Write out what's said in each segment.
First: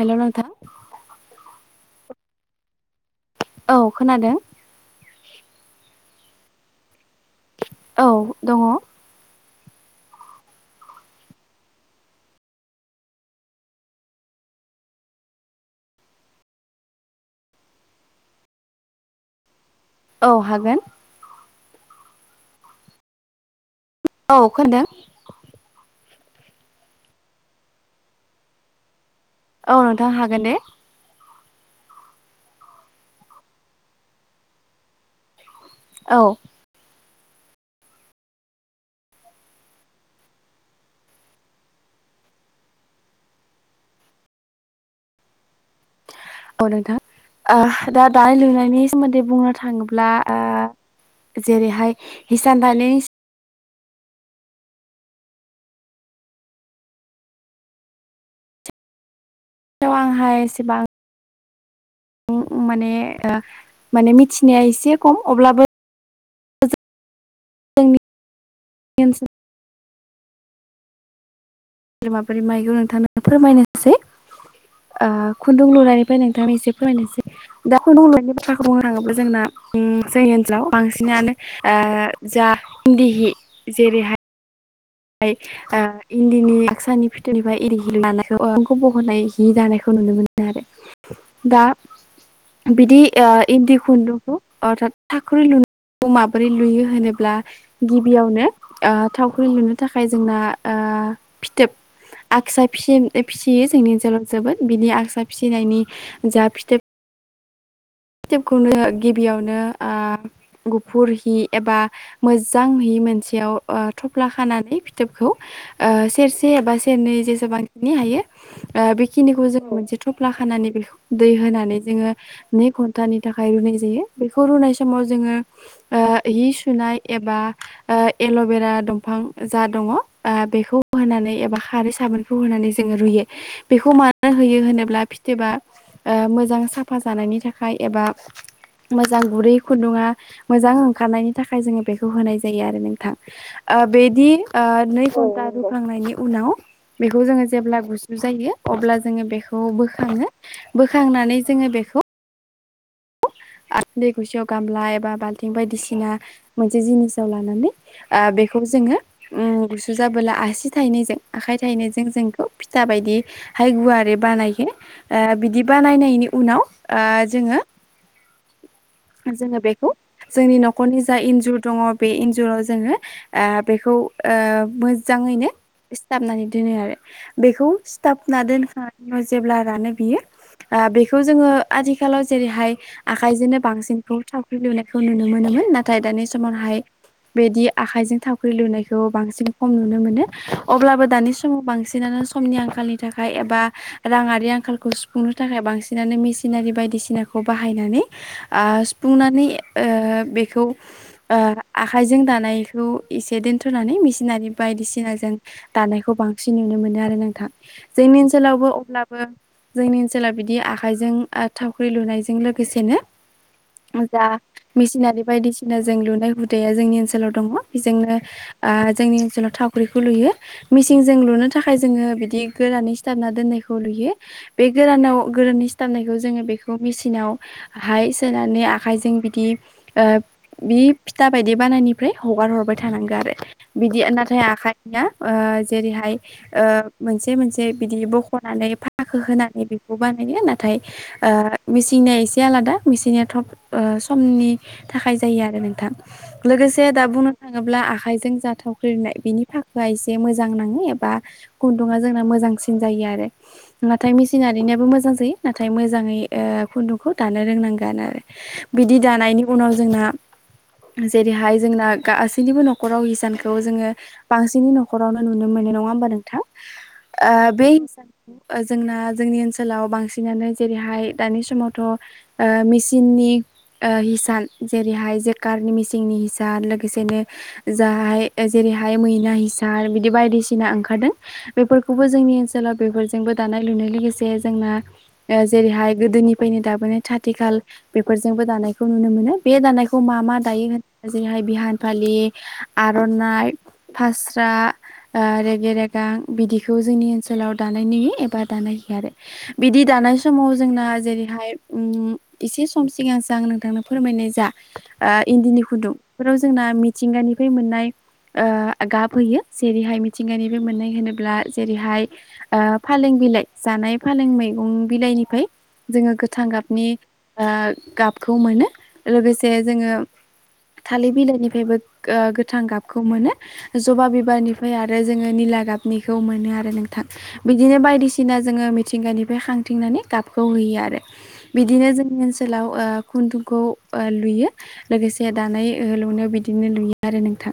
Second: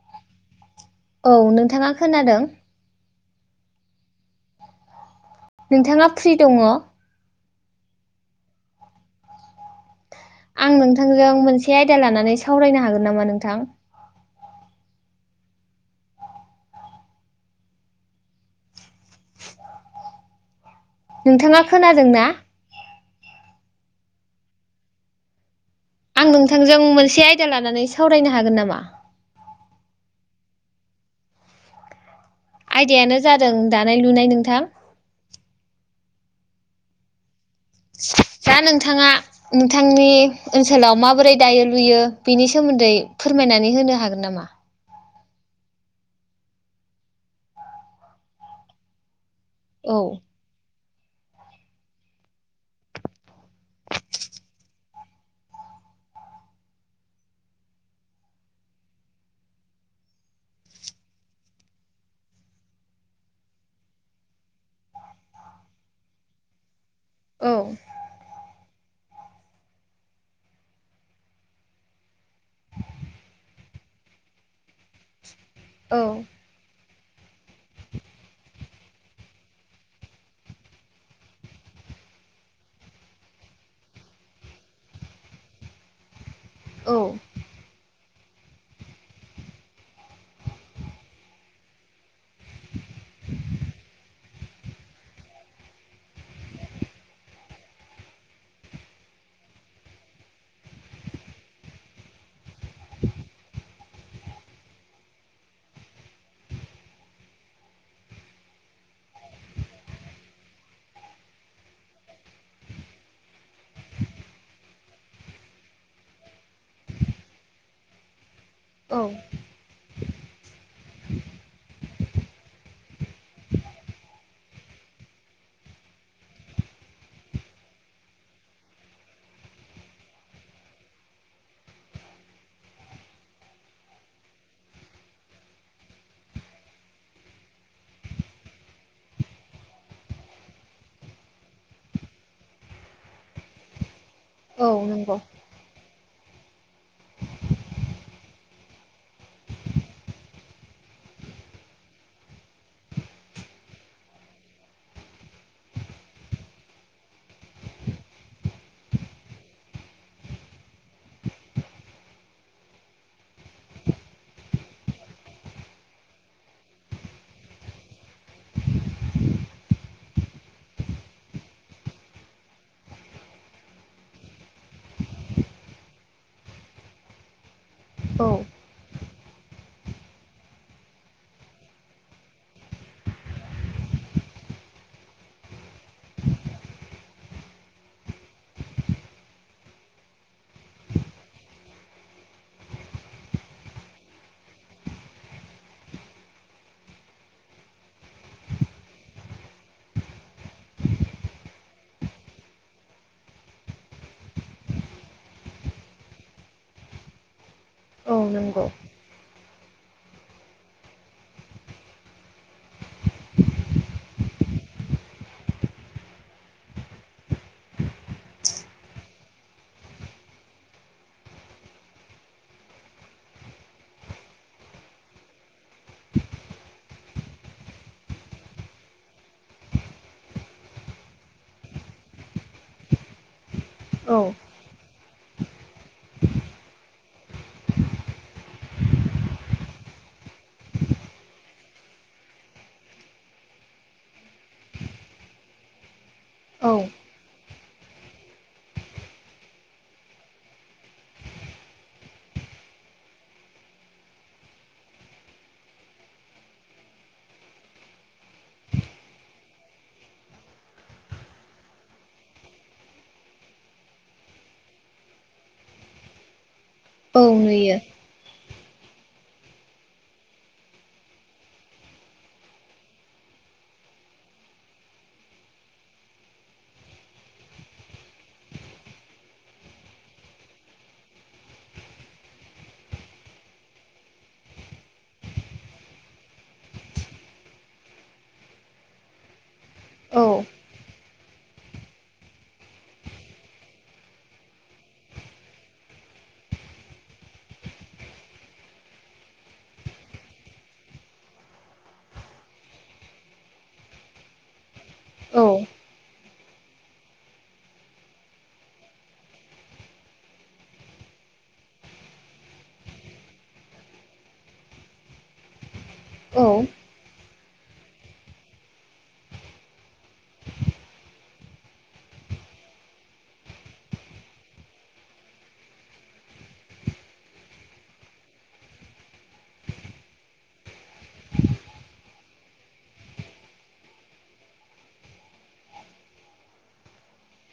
हेल' नोंथां औ नोंथाङा खोनादों औ खोनादों । नोंथाङा फ्रि दङ औ दङ आं नोंथांजों मोनसे आयदा लानानै सावरायनो हागोन नामा नोंथां औ हागोन नोंथाङा खोनादों ना औ खोनादों आं नोंथांजों मोनसे आयदा लानानै सावरायनो हागोन नामा औ नोंथां हागोन दे आयदायानो जादों दानाय लुनाय नोंथां औ दा नोंथाङा नोंथांनि ओनसोलाव माबोरै दायो लुयो बिनि सोमोन्दै सोमोन्दै फोरमायनानै होनो हागोन नामा? औ नोंथां दा दानाय लुनायनि सोमोन्दै बुंनो औ थाङोब्ला जेरैहाय हिसान दानि से आंहा एसेबां माने माने मिथिनाया एसे खम अब्लाबो औ केसोल माबोरै माइखौ नोंथांनो फोरमायनोसै ओ खुन्दुं औ लुनायनिफ्राय नोंथां एसे फरायनोसै। दा खुन हलाइनायनि बाथ्राखौ बुंनो थाङोब्ला जोंना जोंनि ओनसोलाव बांसिनानो ओ जा इन्दी हि जेरैहाय ओमफ्राय इन्दिनिसानि औ फिथोरनिफ्राय एरिहि लुनानै खौ बहनाय हि दानायखौ नुनो मोनो आरो दा बिदि इन्दि खुन्दुंखौ थाख्रि लु माबोरै लुयो होनोब्ला गिबियावनो थावख्रि लुनो थाखाय जोंना ओ फिथोब आगसा फि फिसियो जोंनि ओनसोलाव जोबोद बिनि आगसा फिसिनायनि जा फिथोब स्टेबखौनो गिबियावनो गुफुर हि एबा मोजां हि मोनसेयाव थफ्ला खानानै फिथोबखौ सेरसे एबा सेरनै जेसेबांनि हायो औ बेखिनिखौ जों मोनसे थफ्ला खानानै बे दै होनानै जोङो घट भुथानि थाखाय रुनाय जायो बेखौ रुनाय समाव जोङो हि सुनाय एबा एल'बेरा दंफां जा दङ बेखौ होनानै एबा खारै साबोनखौ होनानै जोङो रुयो बेखौ मानो होयो होनोब्ला फिथोबा मोजां साफा जानायनि थाखाय आखाइ एबा मोजां गुरै खुन्दुङा मोजां ओंखारनायनि थाखाय जोङो बेखौ होनाय जायो आरो नोंथां। बेदि औ नै नंगौ घन्टा रुखांनायनि उनाव बेखौ जों जेब्ला गुसु जायो अब्ला जोङो बेखौ बोखाङो बोखाङो। होननानै जोङो बेखौ दै गुसेयाव गामला एबा बाल्थिं बायदिसिना मोनसे जिनिसाव लानानै बेखौ जोङो गुसु जाबोला आसि थाइैजों आखाइ थाइनैजों जोंखौ फिथा बायदि हाय गुवारै बानायगोन बिदि बानायनायनि उनाव ओ जोङो [inaudible] जोङो बेखौ जोंनि न'खरनि जा इन्जुर दङ बे इन्जुराव जोङो ओ बेखौ खौ मोजाङैनो सिथाबनानै दोनो आरो बेखौ औ सिथापना दोनखां जेब्ला रानो बियो बेखौ जोङो आथिखालाव जेरैहाय आखायजोंनो बांसिनखौ सावख्रि लुनायखौ नुनो मोनोमोन नाथाय दानि समावहाय बिदि आखाइजों थावख्रि लुनायखौ बांसिन खम नुनो मोनो अब्लाबो दानि समाव बांसिनानो समनि आंखालनि थाखाय एबा राङारि आंखालखौ सुफुंनो थाखाय बांसिनानो मेसिनारि बायदिसिनाखौ बाहाय बाहायनानै ओ सुंफुंनानै आखाइजों दा बेखौ एसे दोनथ'नानै मेसिनारि बायदिसिनाजों दानायखौ बांसिन नुनो मोनो आरो नोंथां। औ जोंनि नंगौ ओनसोलावबो अब्लाबो जोंनि ओनसोलाव बिदि आखाइजों थावख्रि लुनायजों बेसेनो जा मेसिनारि बायदिसिना जों लुनाय हुदाया जोंनि ओनसोलाव दङ बेजोंनो ओ जोंनि ओनसोलाव थावाख्रिखौ लुयो मेसिनजों लुनो थाखाय जोङो बिदि गोरानै सिथाबना दोनो। लुयो बे गोरानाव गोरनि सिथारनायखौ जोङो बेखौ मेसिनाव हाय सोनानै आखाइजों बिदि बे फिथा बायदि बानायनिफ्राय हगार हगार हरबाय थानांगोन आरो बिदि औ नाथाय आखाइ आं जेरैहाय मोनसे मोनसे बिदि बख'नानै फाखो होनानै बेखौ बानायो नाथाय ओ मेसिन जे आलादा मिनिया थब समनि थाखाय जायो आरो नोंथां। औ लोगोसे दा बुंनो थाङोब्ला आखाइजों जाथावख्रिनाय बिनि फाखुआ एसे मोजां नाङो एबा गुन्दुङा जोंना मोज जांसिन जायो आरो नोंङाथाय मिचिनारियाबो मोजां जायो नाथाय मोजाङै ओ खुन्दुं खौ दानो रोंनांगान आरो बिदि दानायनि उनाव जोंहा जेरैहाय जोंना गासैनिबो न'खराव हिसानखौ जोङो बांसिनै न'खरावनो नुनो मोन नङा होमबा नोंथां औ आ बे नुयो हिसाब ओ जोंना जोंनि ओनसोलाव बांसिनानो जेरैहाय दानि समाव थ ओ मिचिननि ओ हिसान जेरैहाय जेकारनि मिसिंनि हिसान लोगोसेनो जाहाय ओ जेर हाय मैना हिसार बिदि बायदिसिना ओंखारदों बेफोरखौबो जोंनि ओनोलाव बेफोरजों बो दानाय लुनो लोगोसे जोंना ओ जेरै हाय गोदोनि फैनो दाबोनो थाथिखाल बेफोरजोंबो दानायखौ नुनो मोनो बे दानायखौ मा औ मा दायो जेरैहाय बिहान फालि आर'नाइ फास्रा आ रेगे रेगां बिदिखौ जोंनि ओनसोलाव दानाय नुयो एबा दानाय होयो आरो बिदि दा थानाय समाव जोंना जेरै हाय उम एसे सम सिगांसो आं नोंथांनो फोरमायनाय जा आ औ इन्दिनि खुदुं फोराव जोंना मिथिंगानिफाय मोननाय ओ गाब होयो जेरैहाय मिथिंगानि बे मोननाय होनोब्ला जेरैहाय ओ फालें बिलाइ जानाय फालें मैगं बिलाइनिफाय जोङो गोथां औ गाबनि ओ गाबखौ मोनो लोगोसे जोङो थालिर बिलाइनिफ्रायबो ओ गोथां गाबखौ मोनो जबा बिबारनिफाय आरो जोङो निला दा गाबनिखौ मोनो आरो नोंथां बिदिनो बायदिसिना जोङो मिथिंगानिफ्राय हांथिंनानै गाबखौ हैयो आ आरो बिदिनो जोंनि ओनसोलाव ओ खुन्दुंखौ ओ लुयो लोगोसे दानाय होहोलौनायाव बिदिनो लुयो आरो नोंथां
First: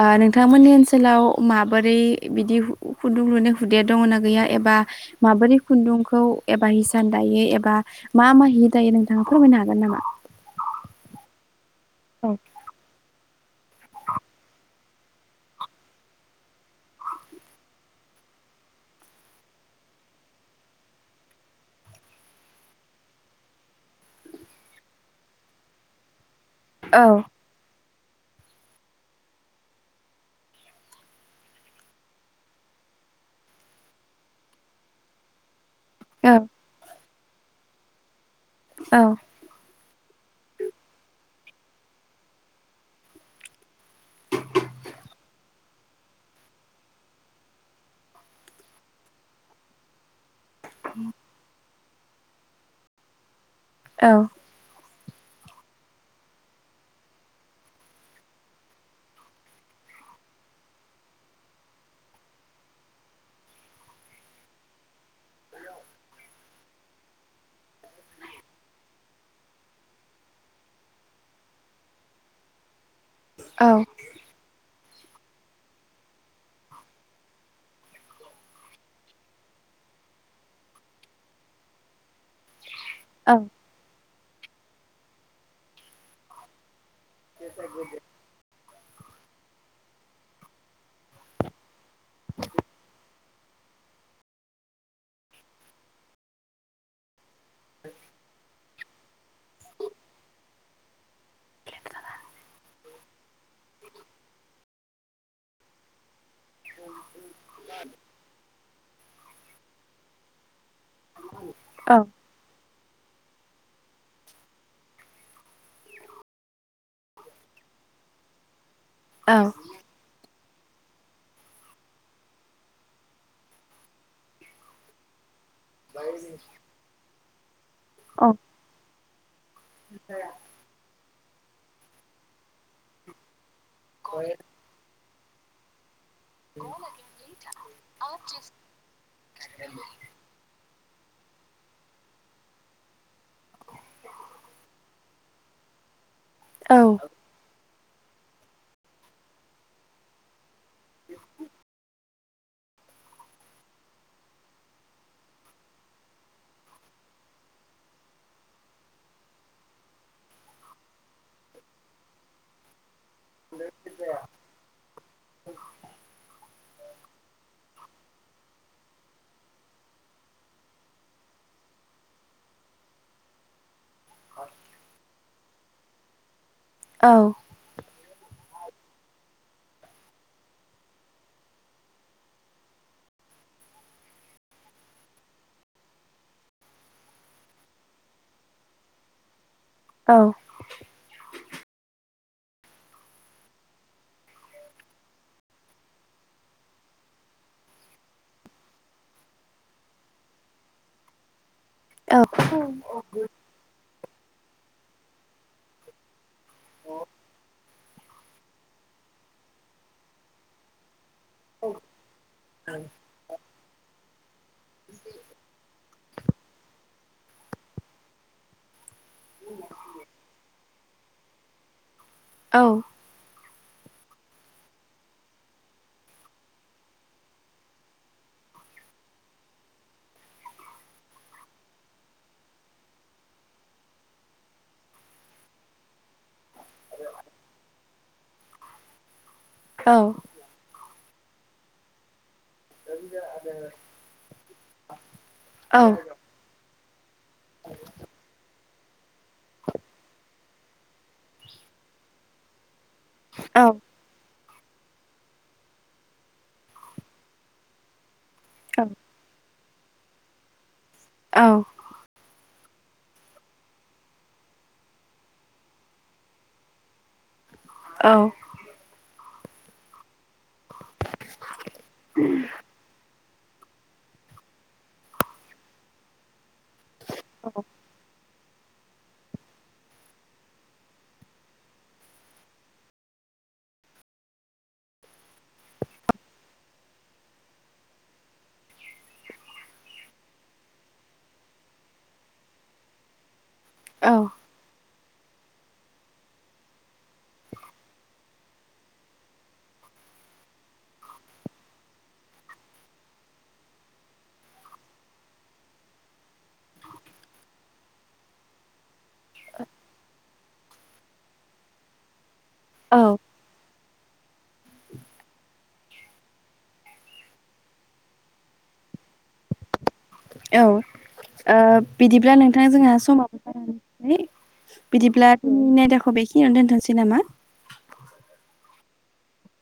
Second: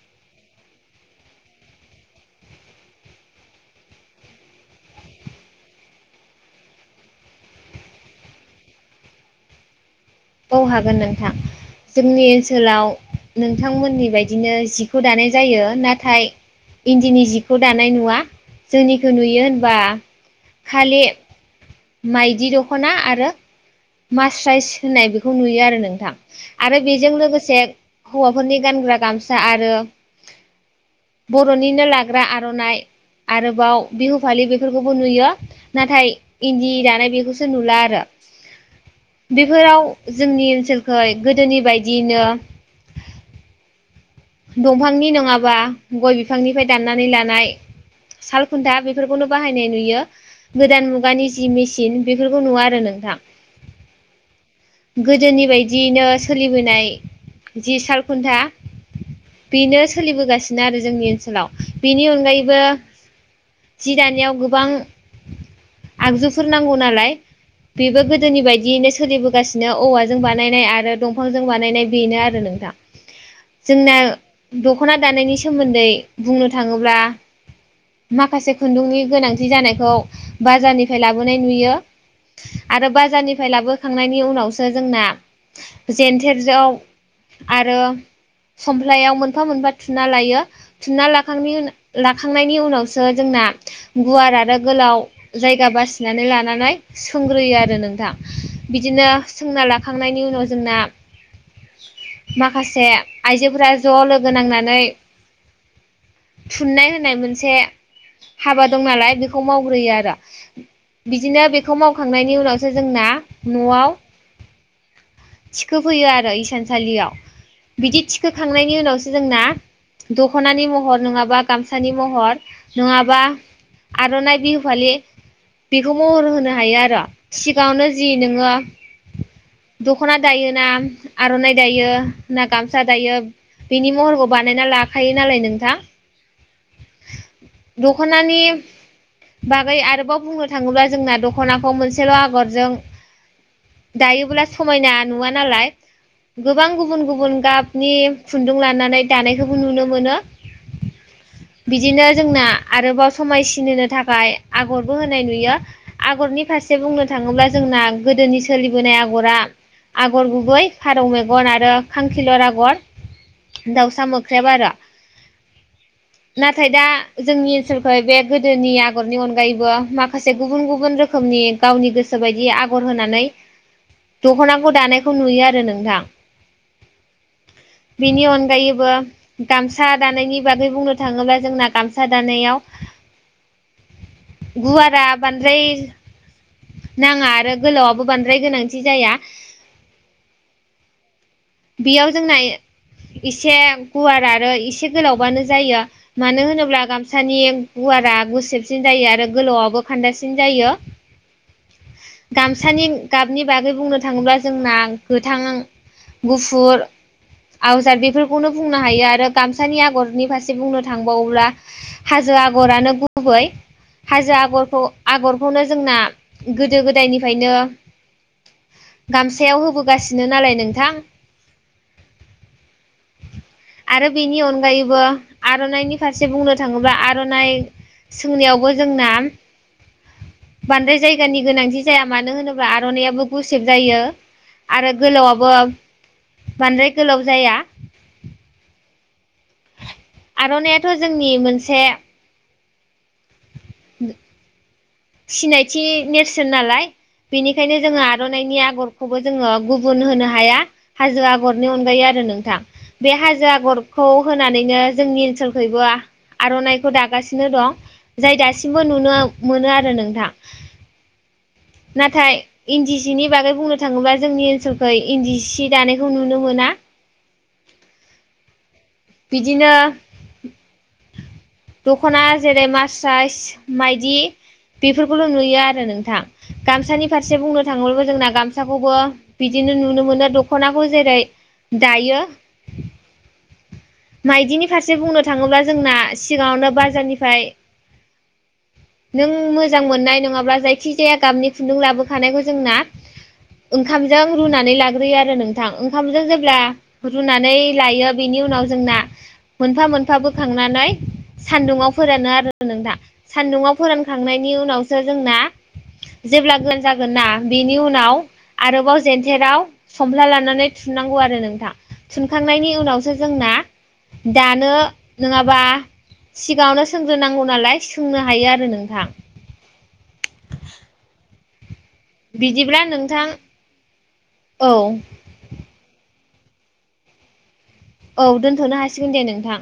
ओ नोंथांमोननि ओनसोलाव माबोरै बिदि खुन्दुं लुनाय हुदाया दङ ना गैया एबा माबोरै खुन्दुंखौ एबा हिसान दायो एबा बा मा मा हि दायो नोंथाङा फोरमायनो हागोन नामा बाव हागोन नोंथां जोंनि औ ओनसोलाव नोंथांमोननि बायदिनो जिखौ दानाय जायो नाथाय इन्दिनि जिखौ दानाय नुवा जोंनिखो नुयो होनबा खालि माइदि दखना आरो मास राइस होननाय बेखौ नुयो आरो नोंथां आरो औ बेजों लोगोसे हौवाफोरनि गानग्रा गामसा आरो बर'निनो लाग्रा आर'नाइ आरोबाव बिहु फालि बेफोरखौबो नुयो नाथाय औ इन्दि दानाय बेखौसो नुला आरो औ बेफोराव जोंनि ओनसोलखै गोदोनि बायदियैनो दंफांनि नङाबा गय बिफांनिफाय दाननानै लानाय सालखुन्था बेफोरखौनो बाहायनाय नुयो गोदान मुगानि जि मिचिन बेफोरखौ नुवा आरो नोंथां औ गोदोनि बायदियैनो सोलिबोनाय जि सालखुन्था बेनो सोलिबोगासिनो आरो जोंनि ओनसोलाव बेनि अनगायैबो जि दानायाव गोबां आगजुफोर नांगौ नालाय बेबो गोदोनि बायदियैनो सोलिबोगासिनो औवाजों बानायनाय आरो दंफांजों बानायनाय बेनो आरो नो नोंथा औ जोंना द खना दानायनि सोमोन्दै बुंनो थाङोब्ला माखासे खुन्दुंनि गोनांथि जानायखौ बाजारनिफाय लाबोनाय नुयो आरो बाजारनिफाय लाबोखांनायनि उनावसो जोंना जेेन्थेर जों आरो समफ्लायाव मोनफा मोनफा थुना लायो थुना लाखांनि उन लाखांनायनि उनावसो जोंना गुवार आरो गोलाव जायगा बासिनानै लानानै सोंग्रोयो आरो नोंथां बिदिनो सोंना लाखांनायनि उनाव जोंना माखासे आइजोफोरा ज' लोगो नांनानै थुननाय होनाय मोनसे हाबा दं नालाय बेखौ मावग्रोयो आरो बिदिनो बेखौ मावखांनायनि उनावसो जोंना न'आव थिखो फैयो आरो इसानसालियाव बिदि थि खोखांनायनि उनावसो जोंना दखनानि महर नङाबा गामसानि महर नङाबा आर'नाय बिहुफालि बेखौ महर होनो हायो आरो सिगाङावनो जि नोङो दख'ना दायोना आर'नाइ दायो ना गामसा दायो बिनि महरखौ बानायना लाखायो नालाय नोंथां दखनानि बागै आरोबाव बुंनो थाङोब्ला जोंना दख'नाखौ मोनसेल' आगरजों दायोब्ला समायना नुवा नालाय गोबां गुबुन गुबुन गाबनि खुन्दुं लानानै दानायखौबो नुनो मोनो। बिदिनो जोंना आरोबाव समायसिन होनो थाखाय आगरबो होनाय नुयो आगरनि फारसे बुंनो था थाङोब्ला जोंना गोदोनि सोलिबोनाय आगरा आगर गुबै फारौ मेगन आरो खांखिलर आ खर दाउसा मोख्रेब आरो। नाथाय दा जोंनि ओनसोलखौ बे गोदोनि आगरनि अनगायैबो माखासे गुबुन गुबुन रोखोमनि गावनि गोसो बायदि आगर होनानै दख'नाखौ दानायखौ नुयो आरो नोंथां। औ । बेनि अनगायैबो गामसा दानायनि बागै बुंनो थाङोब्ला जोंना गामसा दानायाव गुवारा बान्द्राय नाङा आरो गोलावआबो बांद्राय गोनांथि जाया। औ। जोंनायो एसे गुवार आरो इसे गोलावबानो जायो मानो होनोब्ला गामसानि गु वारा गुसेबसिन जायो आरो गोलावआबो खान्दासिन जायो। गामसानि गाबनि बागै बुंनो थाङोब्ला जोंना गोथां गुफुर आव जा बेफोरखौनो बुंनो हायो आरो गामसानि आगरनि फारसे बुंनो थां सानोब्ला हाजो आगरानो गुबै। हाजो आगर आगरखौनो जोंना गोदो गोदायनिफायनो गामसायाव होबोगासिनो नालाय नोंथां। औ। आरो बेनि अनगायैबो आर'नाइनि फारसे बुंनो थाङोब्ला आर'नाइ सोंनायावबो जोंना बांद्राय जाय गानि गोनांथि जाया मानो होनोब्ला आर'नाइयाबो गुसेब जायो। आरो गोलावाबो बांद्राय गोलाव जाया। आर'नाइयाथ' जोंनि मोनसे सिनायथि नेरसोन नालाय बेनिखायनो जोङो आर'नाइनि आ गरखौबो जोङो गुबुन होनो हाया हाजो आगरनि अनगायै आरो नोंथां। बे हाजो आगरखौ होन नानैनो जोंनि ओनसोलखैबो आर'नाइखौ दागासिनो दं। जाय दासिमबो नुनो मोनो आरो नोंथां। नाथाय इन्दि सिनि बागै बुंनो थाङोब्ला जोंनि ओनसोलखै इन्दि सि दानायखौ नुनो मोना। [inaudible] औ। बिदिनो दख'ना जेरै मास राइस, माइदि, बेफोरखौल' नुयो आरो नोंथां गामसानि फारसे बुंनो थाङोब्लाबो जोंना गामसाखौबो बिदि नो नुनो मोनो दख'नाखौ जेरै दायो माइदिनि फारसे बुंनो थाङोब्ला जोंना सिगाङावनो बाजारनिफ्राय [inaudible] नों मोजां मोननाय नङाब्ला जायखि जाया गाबनि खुन्दुं लाबोखानायखौ जोंना ओंखामजों औ रुनानै ला ग्रोयो आरो नोंथां ओंखामजों जेब्ला रुनानै लायो बेनि उनाव जोंना मोनफा-मोनफा बोखांनानै सान्दुङाव फोरानो आरो नोंथां सान्दुङाव फोरानखांनायनि उनावसो जोंना जेब्ला गोरान जागोन ना बेनि उनाव आरोबाव जेेनथेराव फमफ्ला लानानै थुननांगौ आरो नोंथां थुनखांनायनि औ औ उनावसो जोंना दानो नङाबा सिगाङावनो सोंग्रोनांगौ नालाय सोंनो हायो आरो नोंथां औ ओ बिदिब्ला नोंथां [unintelligible] जोंहा समावबोनानै औ बिदिब्लाोंनि यदाखौ बेखि खिनियावनो दोनथ'नोसै नामा औ दोनथ'नो हासिगोन दे नोंथां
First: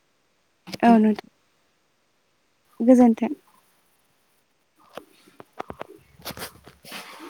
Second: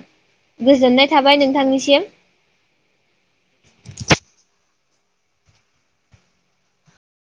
औ गोजोननाय नोंथां थाबाय नोंथांनिसिम गोजोन्थों [unintelligible]